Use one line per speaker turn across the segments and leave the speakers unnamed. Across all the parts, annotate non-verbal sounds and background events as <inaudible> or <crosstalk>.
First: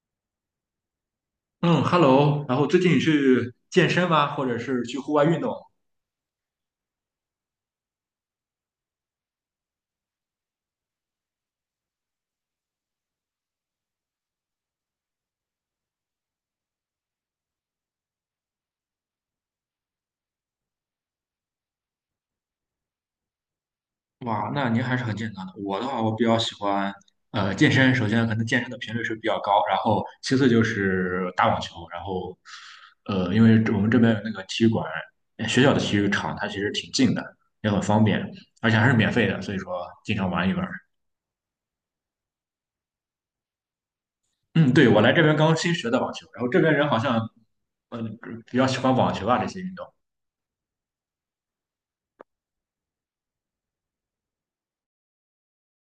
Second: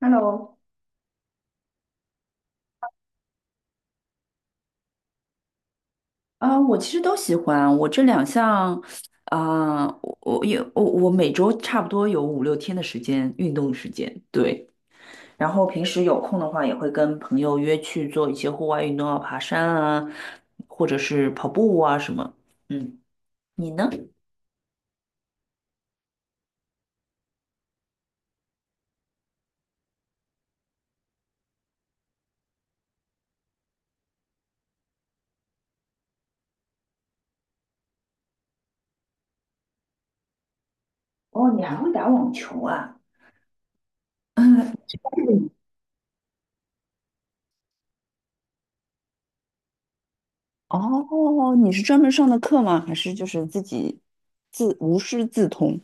Hello。
嗯，Hello，然后最近去健身吗？或者是去户外运动？
我其实都喜欢。我这两项。我也我每周差不多有五六天的时间运动时间，对。然后平时有空的话，也会跟朋友约去做一些户外运动啊，爬山啊，或者是跑步啊什么。嗯，你呢？
哇，那您还是很健康的。我的话，我比较喜欢健身。首先可能健身的频率是比较高，然后其次就是打网球，然后因为这我们这边有那个体育馆，学校的体育场它其实挺近的，也很方便，而且还是免费的，所以说经常玩一玩。
哦，你还会打网球啊？
嗯，对，
<laughs>
我来这边刚新学的网球，然后这边人好像比较喜欢网球啊这些运动。
哦，你是专门上的课吗？还是就是自己自无师自通？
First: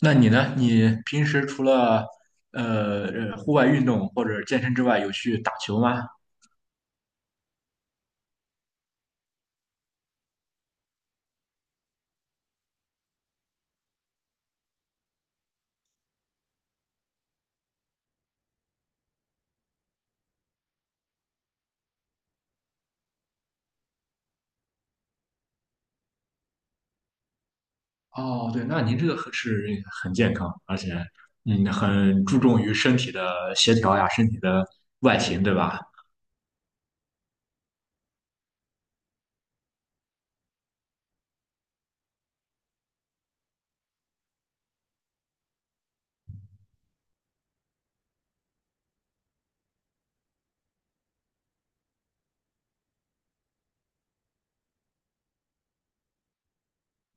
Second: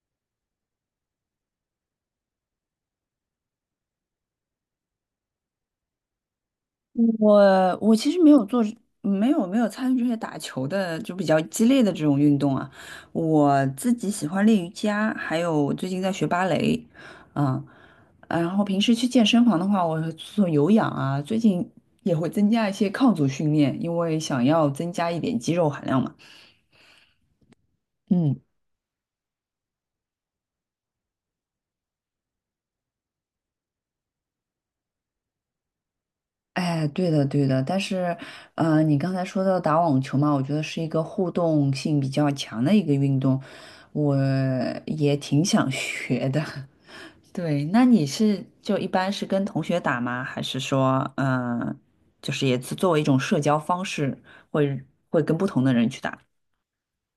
那你呢？你平时除了户外运动或者健身之外，有去打球吗？
我其实没有做，没有没有参与这些打球的，就比较激烈的这种运动啊。我自己喜欢练瑜伽，还有最近在学芭蕾。嗯。然后平时去健身房的话，我会做有氧啊，最近也会增加一些抗阻训练，因为想要增加一点肌肉含量嘛。嗯。
哦，对，那您这个很健康，而且很注重于身体的协调呀，身体的外形，对吧？
哎，对的，对的，但是，你刚才说到打网球嘛，我觉得是一个互动性比较强的一个运动，我也挺想学的。<laughs> 对，那你是就一般是跟同学打吗？还是说，就是也是作为一种社交方式，会会跟不同的人去打？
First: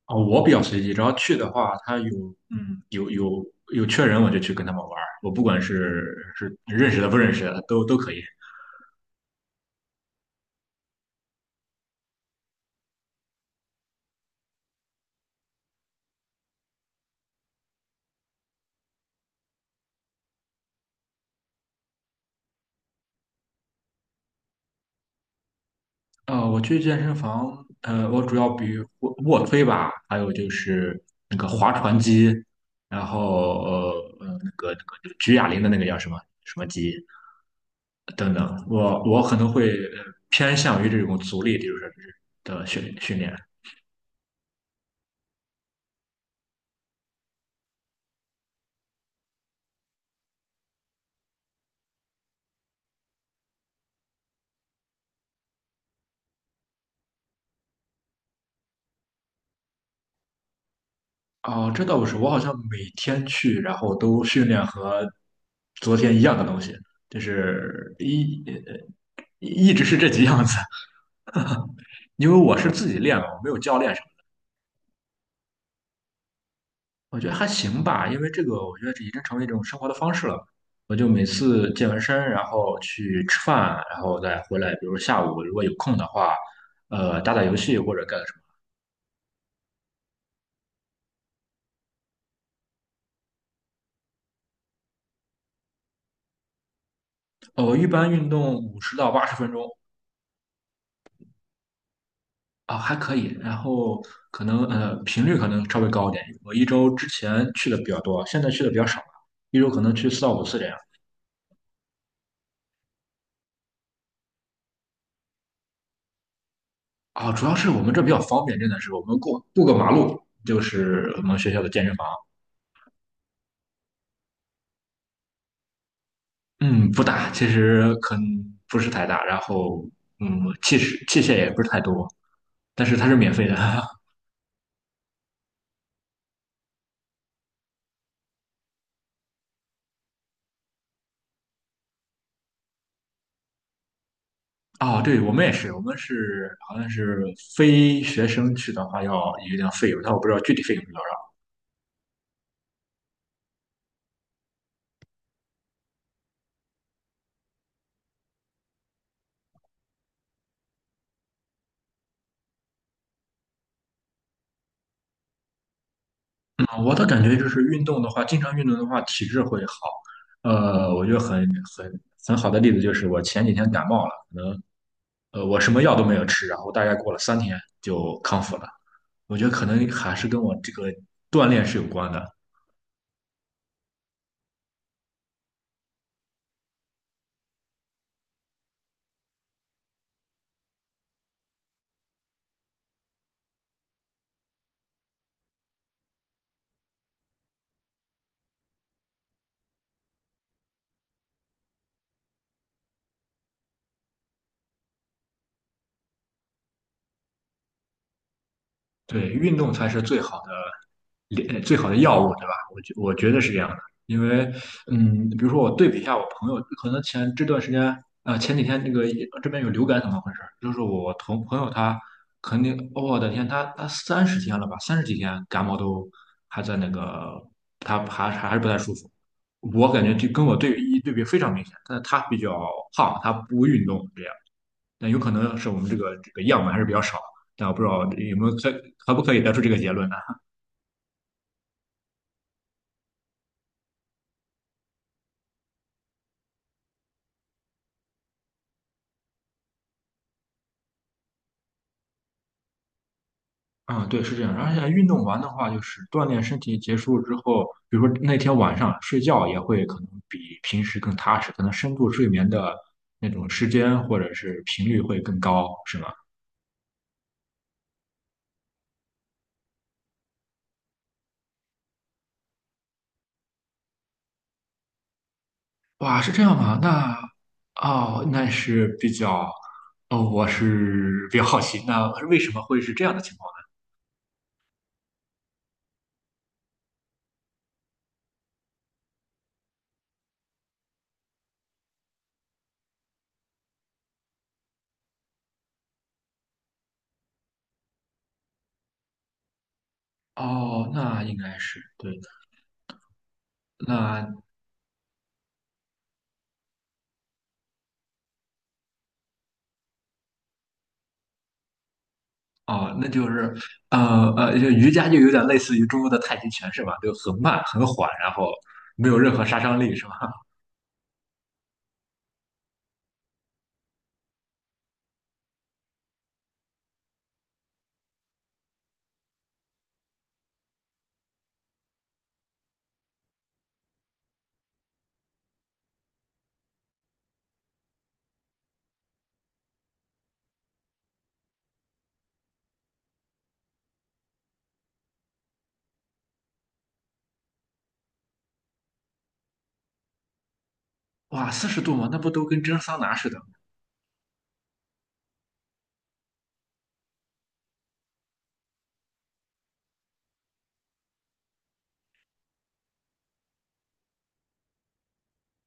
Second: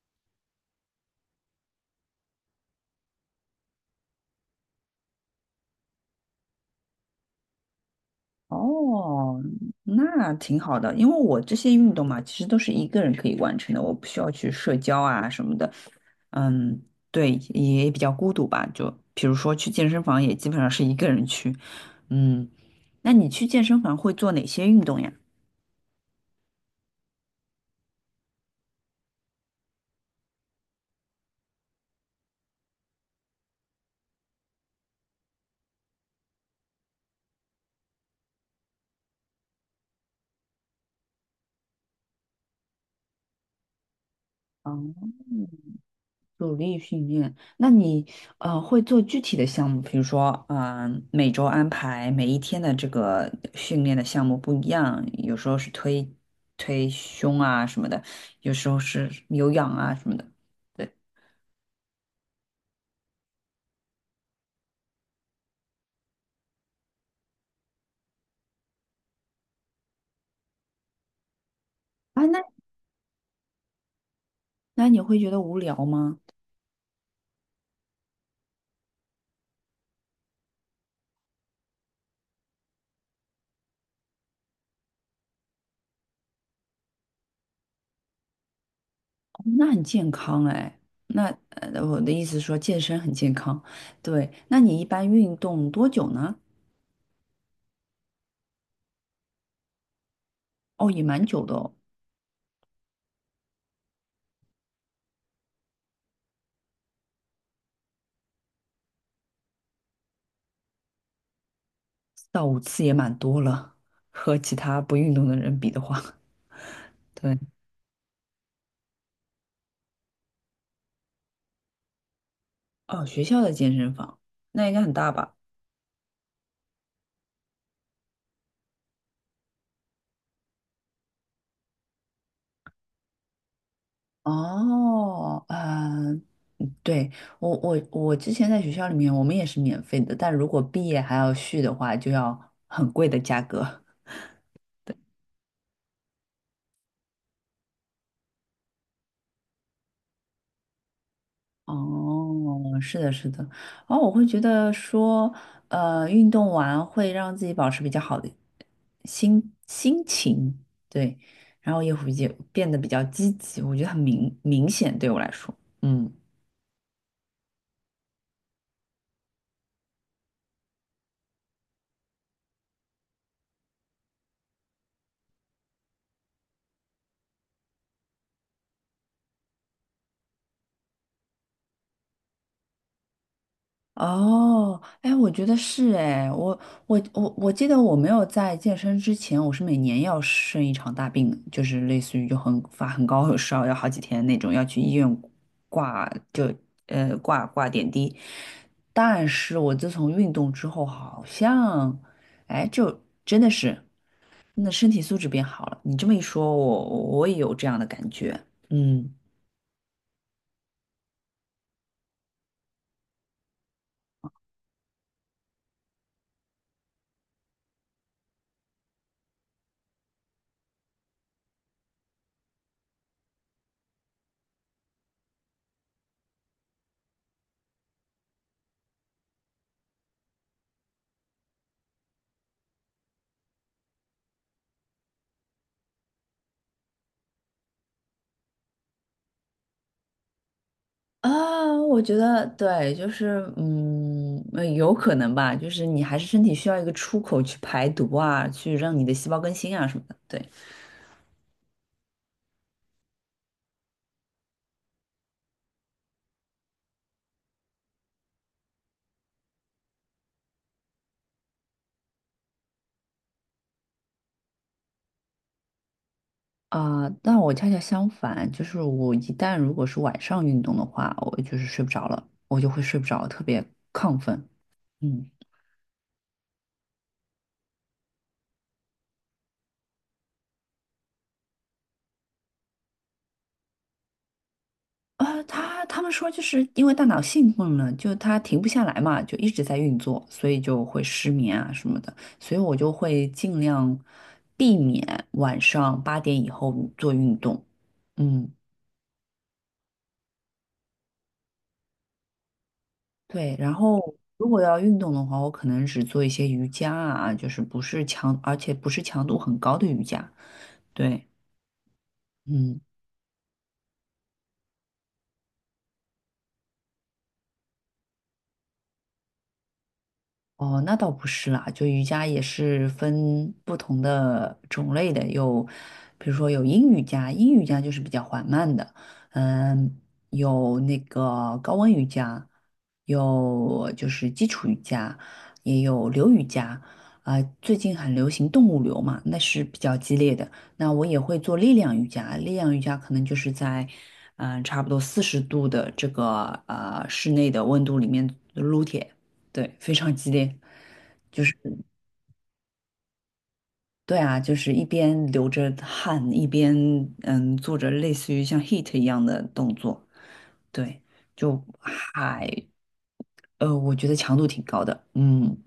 哦，我比较随机，只要去的话，他有嗯有有有缺人，我就去跟他们玩儿，我不管是认识的不认识的，都可以。
哦，那挺好的，因为我这些运动嘛，其实都是一个人可以完成的，我不需要去社交啊什么的。嗯。对，也比较孤独吧。就比如说去健身房，也基本上是一个人去。嗯。那你去健身房会做哪些运动呀？
我去健身房，我主要比卧推吧，还有就是那个划船机，然后那个那个举哑铃的那个叫什么什么机等等，我可能会偏向于这种阻力，就是的训练。
嗯。努力训练，那你会做具体的项目，比如说每周安排每一天的这个训练的项目不一样，有时候是推胸啊什么的，有时候是有氧啊什么的。对
哦，这倒不是，我好像每天去，然后都训练和昨天一样的东西，就是一直是这几样子，
啊，
因为
那
我是自己练的，我没有教练。
那你会觉得无聊吗？
我觉得还行吧，因为这个我觉得这已经成为一种生活的方式了。我就每次健完身，然后去吃饭，然后再回来，比如下午如果有空的话，打打游戏或者干什么
哦，那很健康哎。那呃，我的意思是说健身很健康，对。那你一般运动多久呢？
的。我一般运动50到80分钟。
哦，也蛮久的哦。
啊，还可以。然后可能频率可能稍微高一点，我一周之前去的比较多，现在去的比较少了，一周可能去4到5次这样。
4到5次也蛮多了，和其他不运动的人比的话，<laughs>
啊，
对。
主要是我们这比较方便，真的是我们过个马路就是我们学校的健身房。
哦，学校的健身房，那应该很大吧？
嗯，不大，其实可能不是太大，然后嗯，器械也不是太多，但是它是免费的。<laughs>
哦，嗯、对，我之前在学校里面，我们也是免费的，但如果毕业还要续的话，就要很贵的价格。<laughs>
哦，对，我们也是，我们是好像是非学生去的话要有一定费用，但我不知道具体费用是多
哦，是的，是的。然后我会觉得说，呃，运动完会让自己保持比较好的心情，对，然后也会变得比较积极，我觉得很明显对我来说。嗯。
少。嗯，我的感觉就是运动的话，经常运动的话，体质会好。我觉得很很好的例子就是我前几天感冒了，我什么药都没有吃，然后大概过了3天就康复了。我觉得可能还是跟我这个锻炼是有关的。
哦，哎，我觉得是哎，我记得我没有在健身之前，我是每年要生一场大病的，就是类似于就很发很高的烧，要好几天那种，要去医院挂就挂点滴。但是我自从运动之后，好像哎，就真的是那身体素质变好了。你这么一说，我我也有这样的感觉。嗯。
对，运动才是最好的药物，对吧？我觉得是这样的，因为嗯，比如说我对比一下我朋友，可能这段时间前几天那个这边有流感，怎么回事？就是我同朋友他肯定，我的天，他30天了吧，30几天感冒都还在那个，他还是不太舒服。我感觉就跟我对比一对比非常明显，但是他比较胖，他不运动，这样。但有可能是我们这个样本还是比较少，但我不知道有没有可可不可以得出这个结论呢？
啊，我觉得对，就是嗯，有可能吧，就是你还是身体需要一个出口去排毒啊，去让你的细胞更新啊什么的。对
啊，对，是这样。而且运动完的话，就是锻炼身体结束之后，比如说那天晚上睡觉也会可能比平时更踏实，可能深度睡眠的那种时间或者是频率会更高，是吗？
啊，但我恰恰相反，就是我一旦如果是晚上运动的话，我就是睡不着了，我就会睡不着，特别亢奋。嗯。
哇，是这样吗？那哦，那是比较，哦，我是比较好奇，那为什么会是这样的情况
他们说就是因为大脑兴奋了，就它停不下来嘛，就一直在运作，所以就会失眠啊什么的。所以我就会尽量避免晚上8点以后做运动。嗯，
呢？哦，那应该是对的。
对。然后
那
如果要运动的话，我可能只做一些瑜伽啊，就是不是强，而且不是强度很高的瑜伽。对。嗯。
哦，那就是，就瑜伽就有点类似于中国的太极拳是吧？就很慢很缓，然后没有任何杀伤力是吧？
哦，那倒不是啦，就瑜伽也是分不同的种类的，有，比如说有阴瑜伽，阴瑜伽就是比较缓慢的，嗯，有那个高温瑜伽，有就是基础瑜伽，也有流瑜伽，啊、最近很流行动物流嘛，那是比较激烈的。那我也会做力量瑜伽，力量瑜伽可能就是在，差不多40度的这个室内的温度里面撸铁。对，非常激烈，
<laughs>
就
哇，
是
40度嘛，那不都跟蒸桑拿似的吗？
对啊，就是一边流着汗，一边做着类似于像 HIAT 一样的动作，对，就还我觉得强度挺高的。嗯。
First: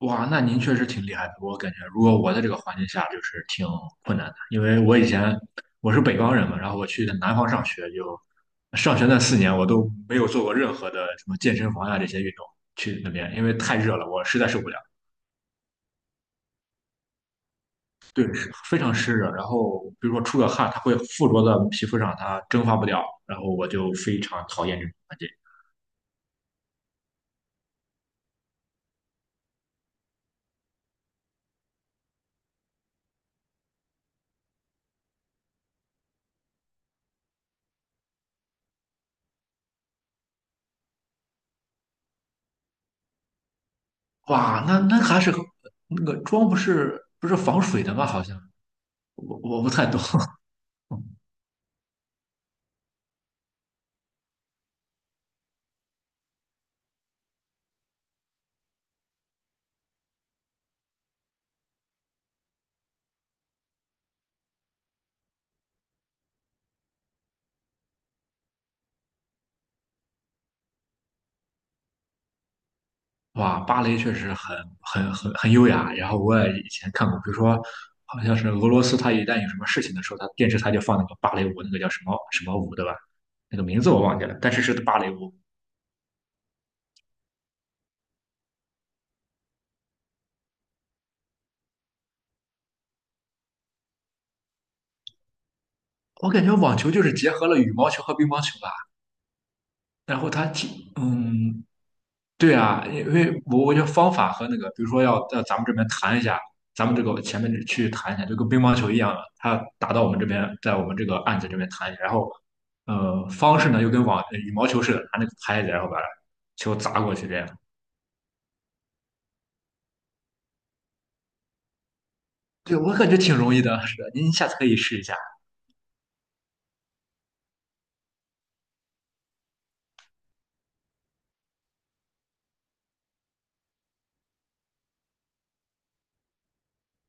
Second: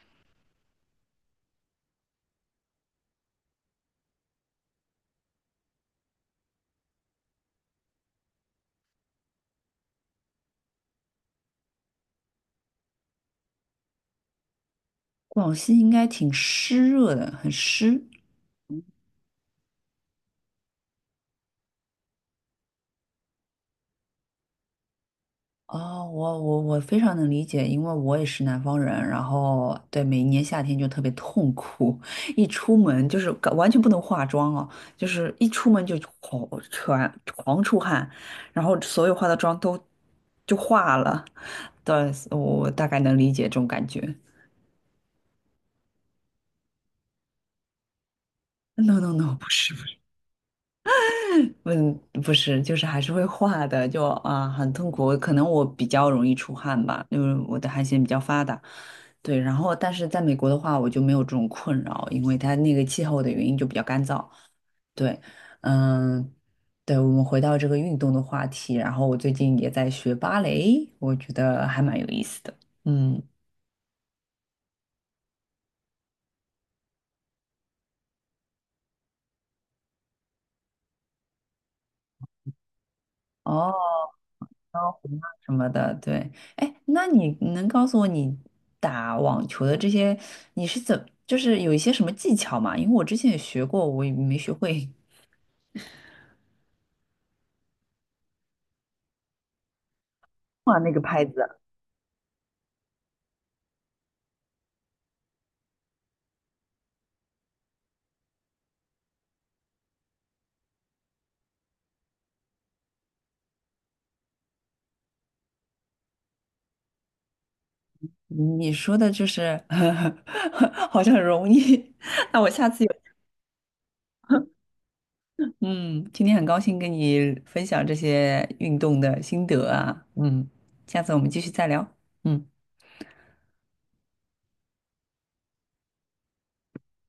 哇，那您确实挺厉害的。我感觉如果我在这个环境下，就是挺困难的，因为我以前我是北方人嘛，然后我去的南方上学就，上学那4年我都没有做过任何的什么健身房呀、这些运动，去那边因为太热了，我实在受不了。
广西应该挺湿热的，很湿。
对，是非常湿热。然后比如说出个汗，它会附着在皮肤上，它蒸发不掉。然后我就非常讨厌这种环境。
哦，我我我非常能理解，因为我也是南方人，然后对每一年夏天就特别痛苦，<laughs> 一出门就是搞完全不能化妆哦，就是一出门就狂全狂出汗，然后所有化的妆都就化了。对，我我大概能理解这种感觉。
哇，那那还是那个妆不是防水的吗？好像
No no no,
我
不
我不太
是。
懂。<laughs>
嗯，不是，就是还是会化的，就啊很痛苦。可能我比较容易出汗吧，因为我的汗腺比较发达。对，然后但是在美国的话，我就没有这种困扰，因为它那个气候的原因就比较干燥。对。嗯。对，我们回到这个运动的话题，然后我最近也在学芭蕾，我觉得还蛮有意思的。嗯。
哇，芭蕾确实很优雅。然后我也以前看过，比如说好像是俄罗斯，它一旦有什么事情的时候，它电视台就放那个芭蕾舞，那个叫什么什么舞，对吧？那个
哦，
名字我忘记了，但是是
高
芭蕾
洪啊
舞。
什么的，对。哎，那你能告诉我你打网球的这些，你是怎，就是有一些什么技巧吗？因为我之前也学过，我也没学会
我感觉网球就是结合了羽毛球和乒乓球吧。然后它
<laughs>
挺
画那个拍子。
嗯，对啊，因为我觉得方法和那个，比如说要到咱们这边弹一下，咱们这个前面这去弹一下，就跟乒乓球一样的，它打到我们这边，在我们这个案子这边弹一下，然后方式呢又跟羽毛球似的，拿那个拍子，然后把球砸过去这样。
你说的就是 <laughs> 好像很容易，<laughs> 那我下
对，
次有。
我感觉挺容易的，是的，您下次可以试一下。
嗯，今天很高兴跟你分享这些运动的心得啊，嗯，下次我们继续再聊。嗯。